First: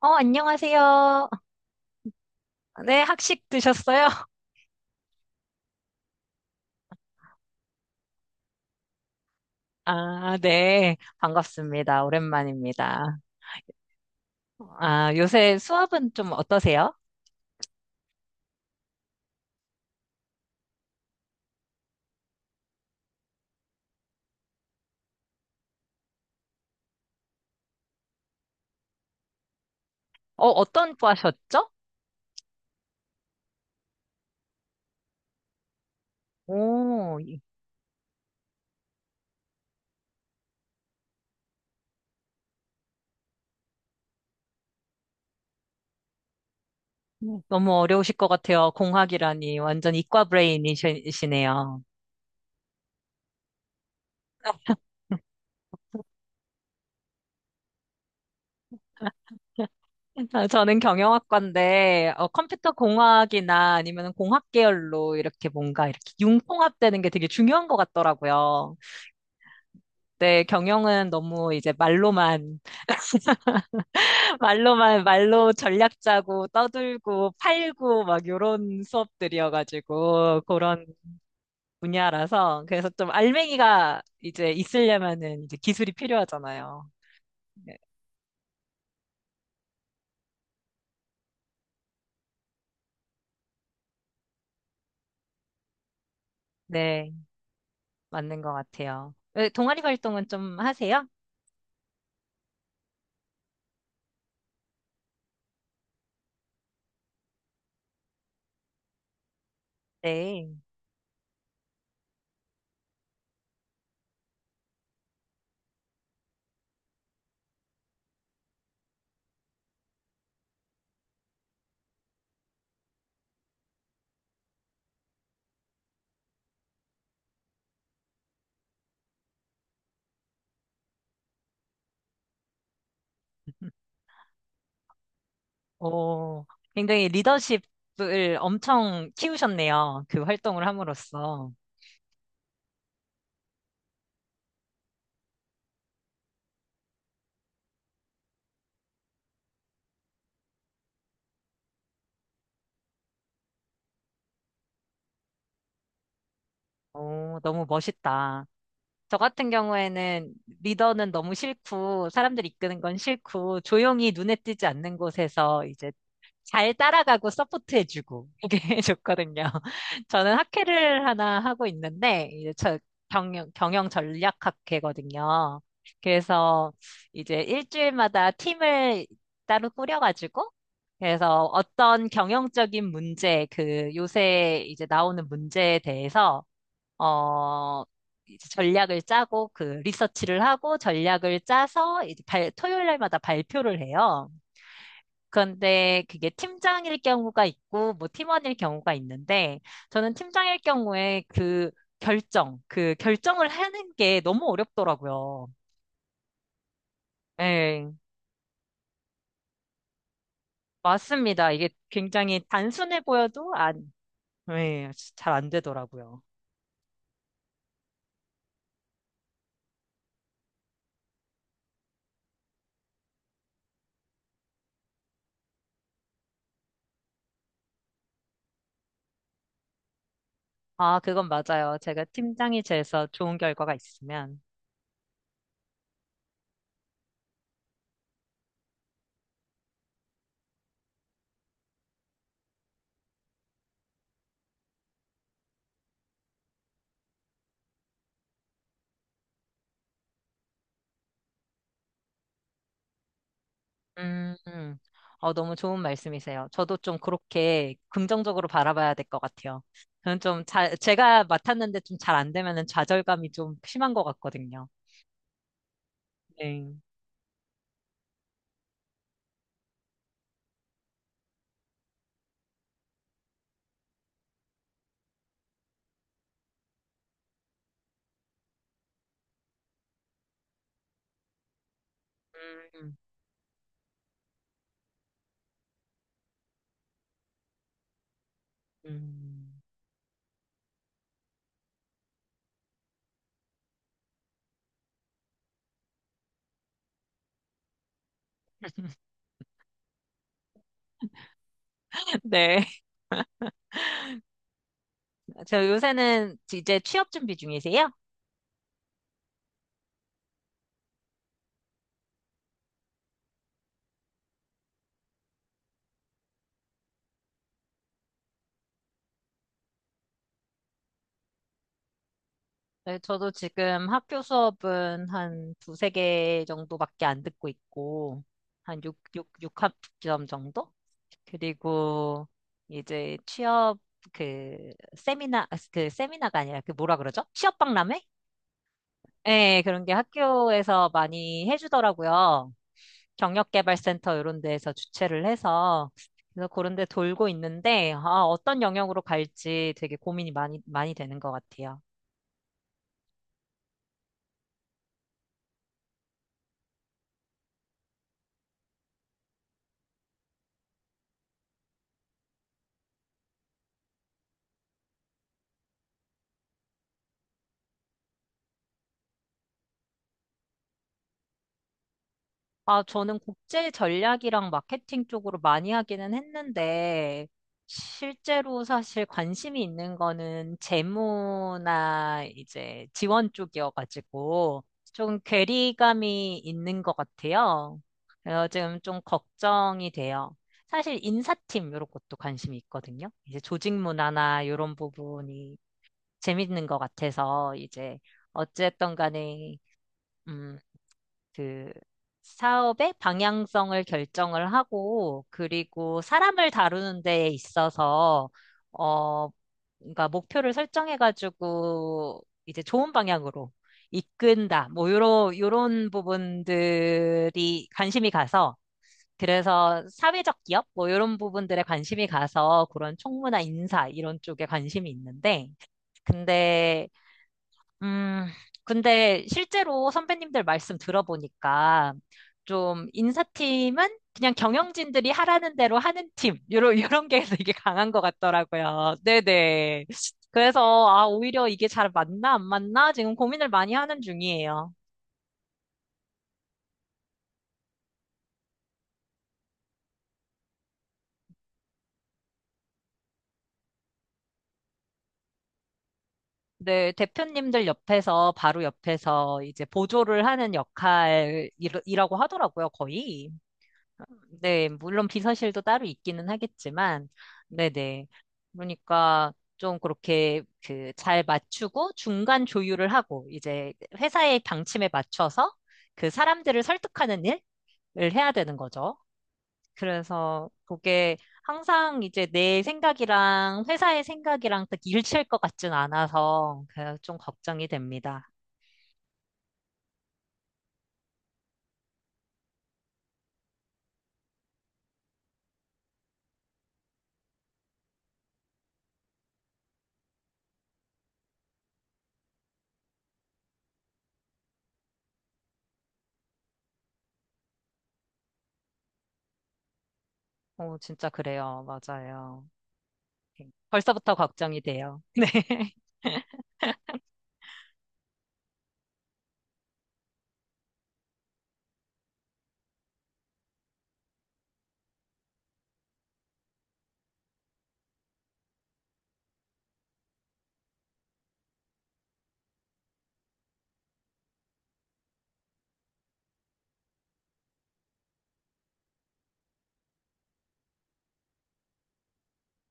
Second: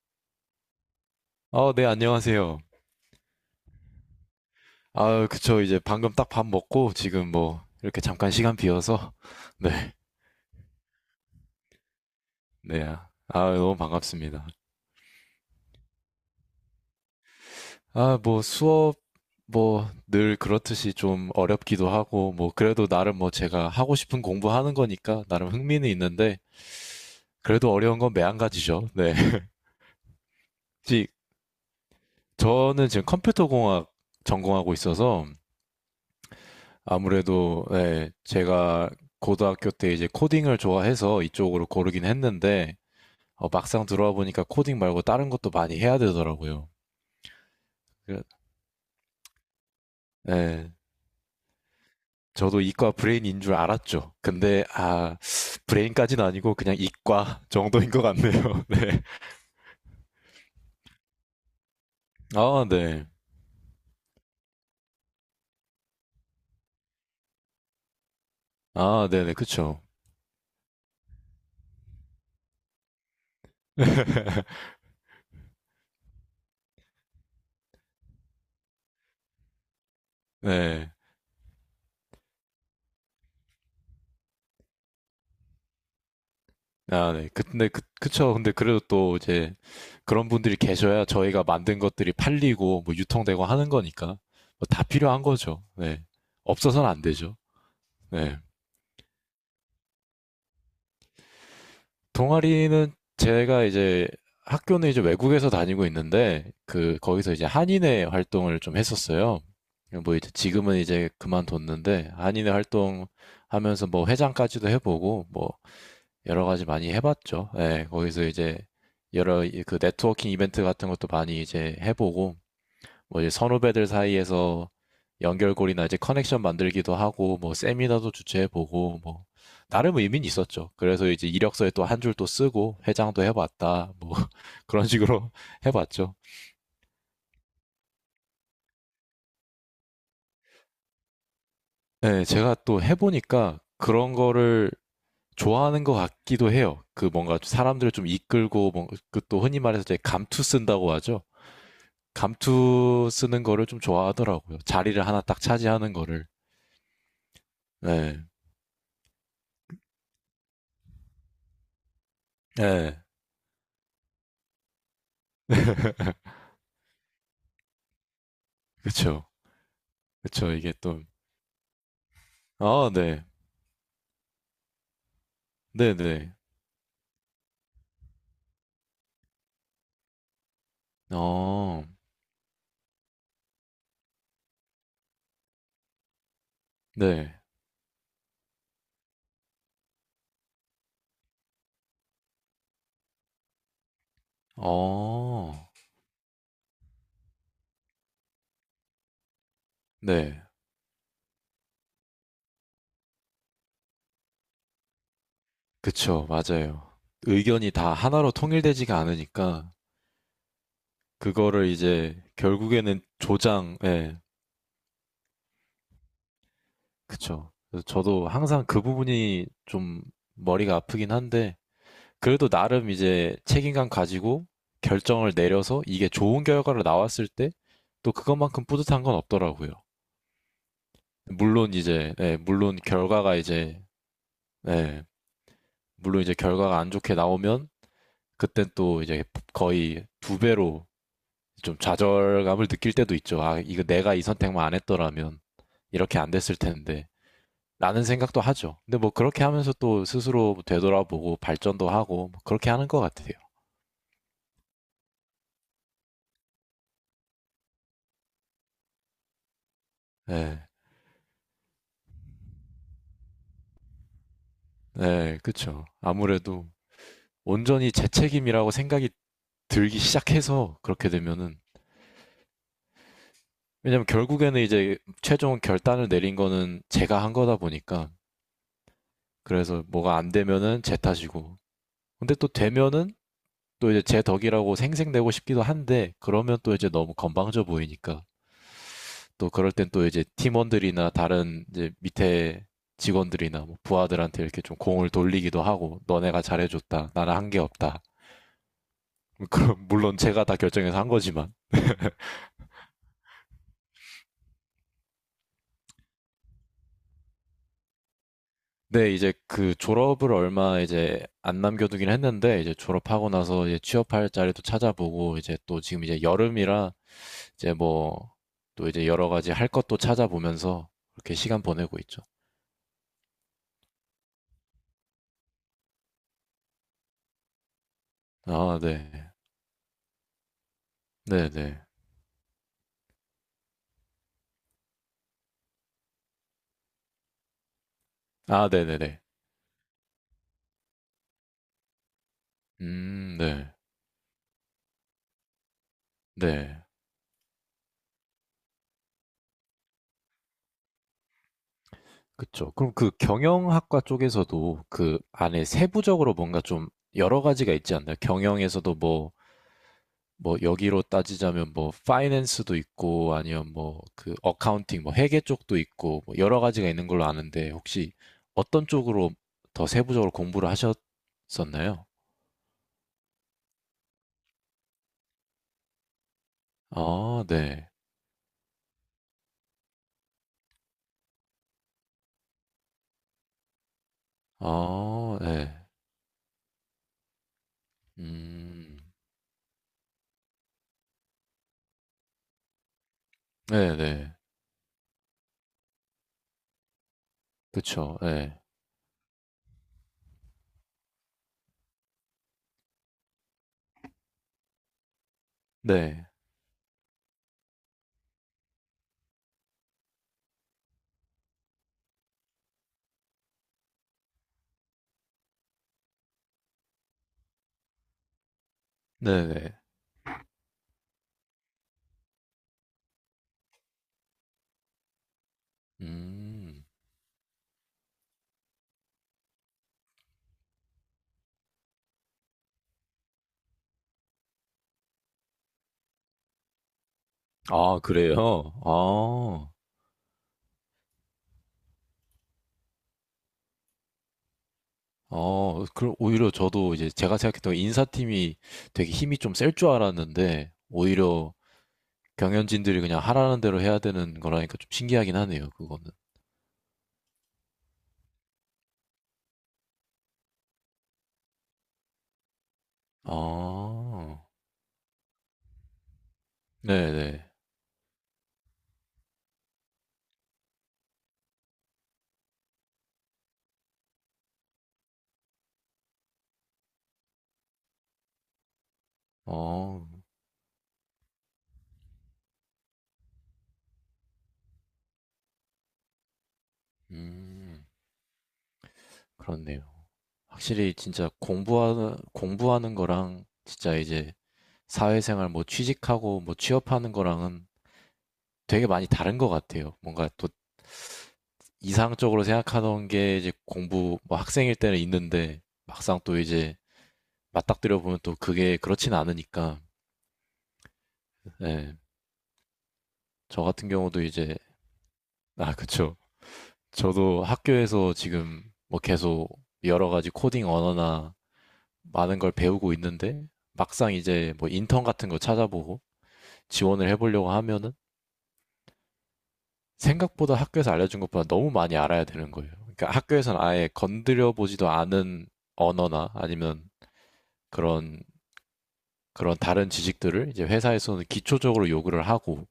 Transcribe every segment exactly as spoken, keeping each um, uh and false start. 어, 안녕하세요. 어, 네, 안녕하세요. 네, 학식 드셨어요? 아, 그쵸. 이제 방금 딱 밥 먹고 지금 뭐 이렇게 잠깐 시간 비어서 네, 아, 네. 반갑습니다. 네. 오랜만입니다. 아, 너무 반갑습니다. 아, 요새 수업은 좀 어떠세요? 아, 뭐 수업 뭐 늘 그렇듯이 좀 어렵기도 하고 뭐 그래도 나름 뭐 제가 하고 싶은 공부하는 거니까 나름 흥미는 있는데 그래도 어려운 건 매한가지죠. 네. 어, 어떤 혹시 과셨죠? 저는 지금 컴퓨터공학 전공하고 있어서 오, 이- 아무래도 네, 제가 고등학교 때 이제 코딩을 좋아해서 이쪽으로 고르긴 했는데 어, 막상 들어와 보니까 코딩 말고 다른 것도 많이 해야 되더라고요. 너무 어려우실 그래- 것 같아요. 공학이라니. 완전 이과 예. 브레인이시네요. 저도 이과 브레인인 줄 알았죠. 근데 아, 브레인까지는 아니고 그냥 이과 정도인 것 같네요. 네. 아, 저는 경영학과인데, 어, 아, 컴퓨터 네. 공학이나 아니면 공학 계열로 이렇게 뭔가 이렇게 융통합되는 게 되게 중요한 것 같더라고요. 아, 네네. 그쵸. 네, 경영은 너무 이제 말로만 말로만 말로 전략 짜고 떠들고 팔고 막 요런 수업들이어가지고 그런 네. 분야라서 그래서 좀 알맹이가 이제 있으려면은 이제 기술이 필요하잖아요. 아, 네. 그- 근데 네, 그, 그쵸. 근데 그래도 또 이제 그런 분들이 계셔야 저희가 만든 것들이 팔리고 뭐 유통되고 하는 거니까 뭐다 필요한 거죠. 네. 없어서는 안 네, 되죠. 네. 맞는 것 같아요. 왜 동아리 활동은 좀 하세요? 동아리는 제가 이제 학교는 이제 외국에서 다니고 있는데 그 거기서 이제 한인회 활동을 좀 했었어요. 뭐 이제 네. 지금은 이제 그만뒀는데 한인회 활동 하면서 뭐 회장까지도 해보고 뭐 여러 가지 많이 해봤죠. 예, 거기서 이제 여러 이- 그 네트워킹 이벤트 같은 것도 많이 이제 해보고 뭐 이제 선후배들 사이에서 연결고리나 이제 커넥션 만들기도 하고 뭐 세미나도 주최해보고 뭐 나름 의미는 있었죠. 그래서 이제 이력서에 또 한 줄 또 쓰고 회장도 해봤다 뭐 그런 식으로 해봤죠. 오, 굉장히 리더십을 엄청 키우셨네요. 그 활동을 함으로써. 네, 제가 또 해보니까 그런 거를 좋아하는 것 같기도 해요. 그 뭔가 사람들을 좀 이끌고 뭐 그또 흔히 말해서 이제 감투 쓴다고 하죠. 감투 쓰는 거를 좀 좋아하더라고요. 자리를 하나 딱 차지하는 거를. 오, 너무 네, 멋있다. 저 같은 경우에는 리더는 너무 싫고, 사람들 이끄는 건 네, 싫고, 조용히 눈에 띄지 않는 곳에서 이제 잘 따라가고 서포트해주고, 이게 그쵸. 좋거든요. 저는 그쵸, 이게 또, 학회를 하나 하고 있는데, 이제 저 아, 네, 경영, 경영 전략 학회거든요. 네네, 그래서 이제 일주일마다 팀을 따로 꾸려가지고, 그래서 어, 어떤 경영적인 문제, 그 요새 이제 나오는 문제에 대해서 네, 어, 이제 전략을 짜고 그 리서치를 하고 전략을 짜서 이제 발, 토요일 날마다 발표를 해요. 어, 그런데 그게 팀장일 경우가 있고 뭐 팀원일 경우가 있는데 저는 네, 팀장일 경우에 그 결정, 그 결정을 하는 게 너무 어렵더라고요. 그쵸, 맞아요. 의견이 예, 다 하나로 통일되지가 않으니까, 맞습니다. 그거를 이게 이제, 굉장히 단순해 결국에는 보여도 조장, 안, 예, 예, 잘 안 되더라고요. 그쵸. 그래서 저도 항상 그 부분이 좀 머리가 아프긴 한데, 그래도 나름 이제 책임감 가지고 결정을 내려서 이게 좋은 결과로 나왔을 때, 또 그것만큼 뿌듯한 건 없더라고요. 아, 그건 물론 맞아요. 제가 이제, 예, 팀장이 물론 돼서 결과가 좋은 결과가 이제, 있으면. 네. 물론 이제 결과가 안 좋게 나오면 그땐 또 이제 거의 두 배로 좀 좌절감을 느낄 때도 있죠. 아, 이거 내가 이 선택만 안 했더라면 이렇게 안 됐을 텐데. 라는 생각도 하죠. 근데 뭐 그렇게 하면서 또 스스로 되돌아보고 발전도 하고 뭐 그렇게 하는 것 같아요. 음, 음. 어, 너무 좋은 말씀이세요. 저도 좀 그렇게 긍정적으로 바라봐야 될 것 같아요. 저는 좀 네. 잘, 제가 맡았는데 좀 잘 안 되면은 좌절감이 좀 심한 것 같거든요. 네, 그쵸. 아무래도 네. 온전히 제 책임이라고 생각이 들기 시작해서 그렇게 되면은 왜냐면 결국에는 이제 최종 결단을 내린 거는 제가 한 거다 보니까 그래서 뭐가 안 되면은 제 탓이고. 근데 또 음, 되면은 또 이제 제 덕이라고 생색내고 싶기도 한데 그러면 또 이제 너무 건방져 보이니까 또 음. 그럴 땐 또 이제 팀원들이나 다른 이제 밑에 직원들이나 뭐 부하들한테 이렇게 좀 공을 돌리기도 하고 너네가 잘해줬다. 나는 한 게 없다. 뭐 그럼 물론 제가 다 결정해서 한 거지만. 네. 저 요새는 이제 취업 준비 중이세요? 네, 이제 그 졸업을 얼마 이제 안 남겨두긴 했는데 이제 졸업하고 나서 이제 취업할 자리도 찾아보고 이제 또 지금 이제 여름이라 이제 뭐, 또 이제 여러 가지 할 것도 찾아보면서 그렇게 시간 보내고 있죠. 네, 저도 지금 학교 수업은 한 두세 개 정도밖에 안 듣고 있고, 아, 한 육육 네. 육 학점 정도? 네 네. 그리고 이제 취업 그 세미나 아, 그 세미나가 아니라 그 뭐라 그러죠? 취업 박람회? 아, 네 네네. 예, 그런 게 학교에서 많이 해주더라고요. 음, 네. 경력개발센터 이런 데에서 주최를 해서 그래서 그런 네. 데 돌고 있는데 아, 어떤 영역으로 갈지 되게 고민이 많이 많이 되는 것 같아요. 그쵸. 그럼 그 경영학과 쪽에서도 그 안에 세부적으로 뭔가 좀 여러 가지가 있지 않나요? 경영에서도 뭐, 뭐 여기로 따지자면 뭐 파이낸스도 있고 아니면 뭐 그 어카운팅 뭐 회계 쪽도 있고 뭐 여러 가지가 있는 걸로 아는데 혹시 어떤 쪽으로 더 세부적으로 공부를 하셨었나요? 아, 저는 국제 전략이랑 마케팅 쪽으로 많이 하기는 했는데, 아 네. 실제로 사실 관심이 있는 거는 재무나 이제 지원 쪽이어가지고, 좀 아 네. 괴리감이 있는 것 같아요. 그래서 지금 음. 좀 걱정이 돼요. 사실 인사팀 이런 것도 관심이 있거든요. 이제 조직 네네. 문화나 이런 부분이 재밌는 것 같아서, 이제 그쵸. 예. 어쨌든 간에 음, 그 사업의 방향성을 결정을 하고 그리고 네. 사람을 다루는 데에 있어서 어 그러니까 목표를 설정해가지고 이제 좋은 방향으로 이끈다 뭐 요런 요런 부분들이 관심이 가서 네네. 그래서 사회적 기업 뭐 요런 부분들에 관심이 가서 그런 총무나 인사 이런 쪽에 관심이 있는데 음. 근데 음, 근데 실제로 선배님들 말씀 들어보니까 좀 인사팀은 그냥 경영진들이 하라는 대로 하는 팀, 요런, 요런 게 되게 강한 아 것 그래요? 같더라고요. 아. 네네. 그래서, 아, 오히려 이게 잘 맞나, 안 맞나? 지금 고민을 많이 하는 중이에요. 어 그럼 오히려 저도 이제 제가 생각했던 인사팀이 되게 힘이 좀 셀 줄 알았는데 오히려 경연진들이 그냥 하라는 대로 해야 되는 거라니까 좀 신기하긴 하네요, 그거는. 네, 대표님들 옆에서, 바로 옆에서 이제 보조를 하는 역할이라고 하더라고요, 거의. 아. 네, 물론 비서실도 따로 있기는 하겠지만, 네네. 네네. 그러니까 좀 그렇게 그 잘 맞추고 중간 조율을 하고 이제 회사의 방침에 맞춰서 그 사람들을 설득하는 일을 해야 되는 거죠. 어. 그래서 그게 항상 이제 내 생각이랑 회사의 생각이랑 딱 일치할 것 같진 않아서 그좀 걱정이 음. 됩니다. 그렇네요. 확실히 진짜 공부하는 공부하는 거랑 진짜 이제 사회생활 뭐 취직하고 뭐 취업하는 거랑은 되게 많이 다른 것 같아요. 뭔가 또 이상적으로 생각하던 게 이제 공부 뭐 학생일 때는 있는데 막상 또 이제 맞닥뜨려 보면 또 그게 그렇진 않으니까. 어, 진짜 그래요. 예. 맞아요. 네, 저 같은 벌써부터 경우도 이제 걱정이 돼요. 아 그쵸. 네. 저도 학교에서 지금 뭐 계속 여러 가지 코딩 언어나 많은 걸 배우고 있는데 막상 이제 뭐 인턴 같은 거 찾아보고 지원을 해보려고 하면은 생각보다 학교에서 알려준 것보다 너무 많이 알아야 되는 거예요. 그러니까 학교에서는 아예 건드려 보지도 않은 언어나 아니면 그런 그런 다른 지식들을 이제 회사에서는 기초적으로 요구를 하고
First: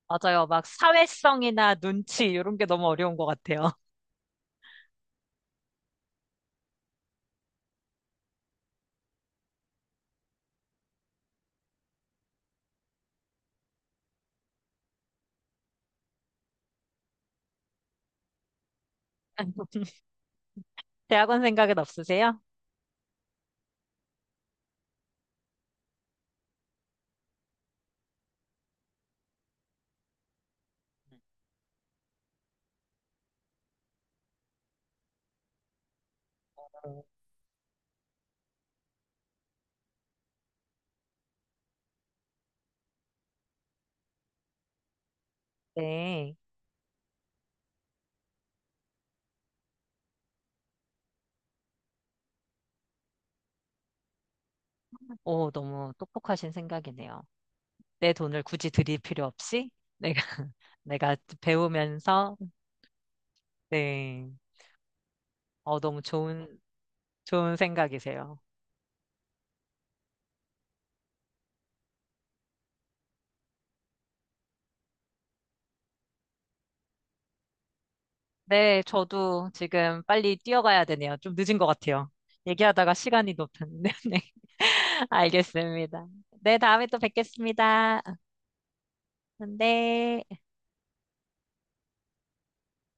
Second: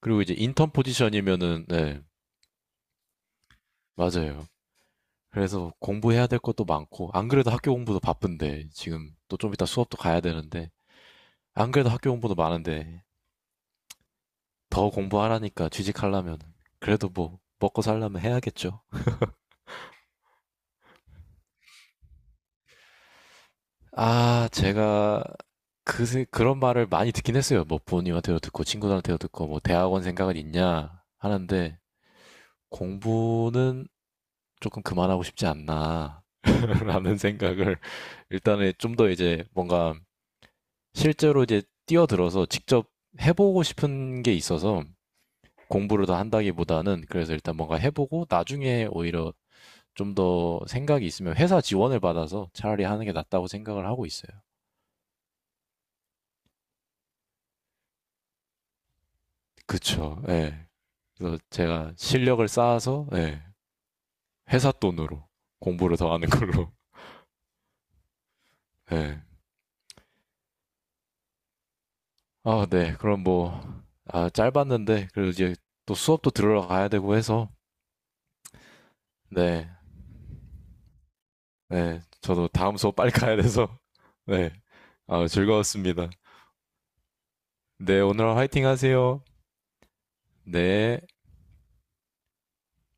그리고 이제 맞아요. 막 인턴 포지션이면은 사회성이나 네, 눈치 이런 게 너무 어려운 것 같아요. 맞아요. 그래서 공부해야 될 것도 많고 안 그래도 학교 공부도 바쁜데 지금 또 좀 이따 수업도 가야 되는데 안 그래도 학교 공부도 많은데 더 공부하라니까 취직하려면 그래도 뭐 먹고 살려면 해야겠죠. 대학원 생각은 없으세요? 아, 제가 그, 세- 그런 말을 많이 듣긴 했어요. 뭐 부모님한테도 듣고 친구들한테도 듣고 뭐 대학원 생각은 있냐 하는데 공부는 조금 그만하고 싶지 않나 라는 생각을 일단은 좀 더 이제 뭔가 실제로 이제 뛰어들어서 직접 해보고 싶은 게 있어서 공부를 다 네. 한다기보다는 그래서 일단 뭔가 해보고 나중에 오히려 좀 더 생각이 있으면 회사 지원을 받아서 차라리 하는 게 낫다고 생각을 하고 있어요. 오, 너무 똑똑하신 생각이네요. 내 돈을 굳이 드릴 필요 없이 그쵸. 내가 예. 내가 그래서 제가 배우면서 실력을 쌓아서 네 네. 회사 돈으로 어, 공부를 너무 더 하는 좋은 걸로. 좋은 생각이세요. 네 아, 네. 그럼 뭐 아, 짧았는데 그래도 이제 또 수업도 들으러 가야 되고 해서 네, 저도 네. 지금 빨리 뛰어가야 되네요. 좀 늦은 것 네. 같아요. 저도 다음 얘기하다가 수업 빨리 시간이 가야 돼서 높았는데. 네. 네. 아, 알겠습니다. 즐거웠습니다. 네, 다음에 또 뵙겠습니다. 네, 오늘 화이팅 하세요. 네. 네.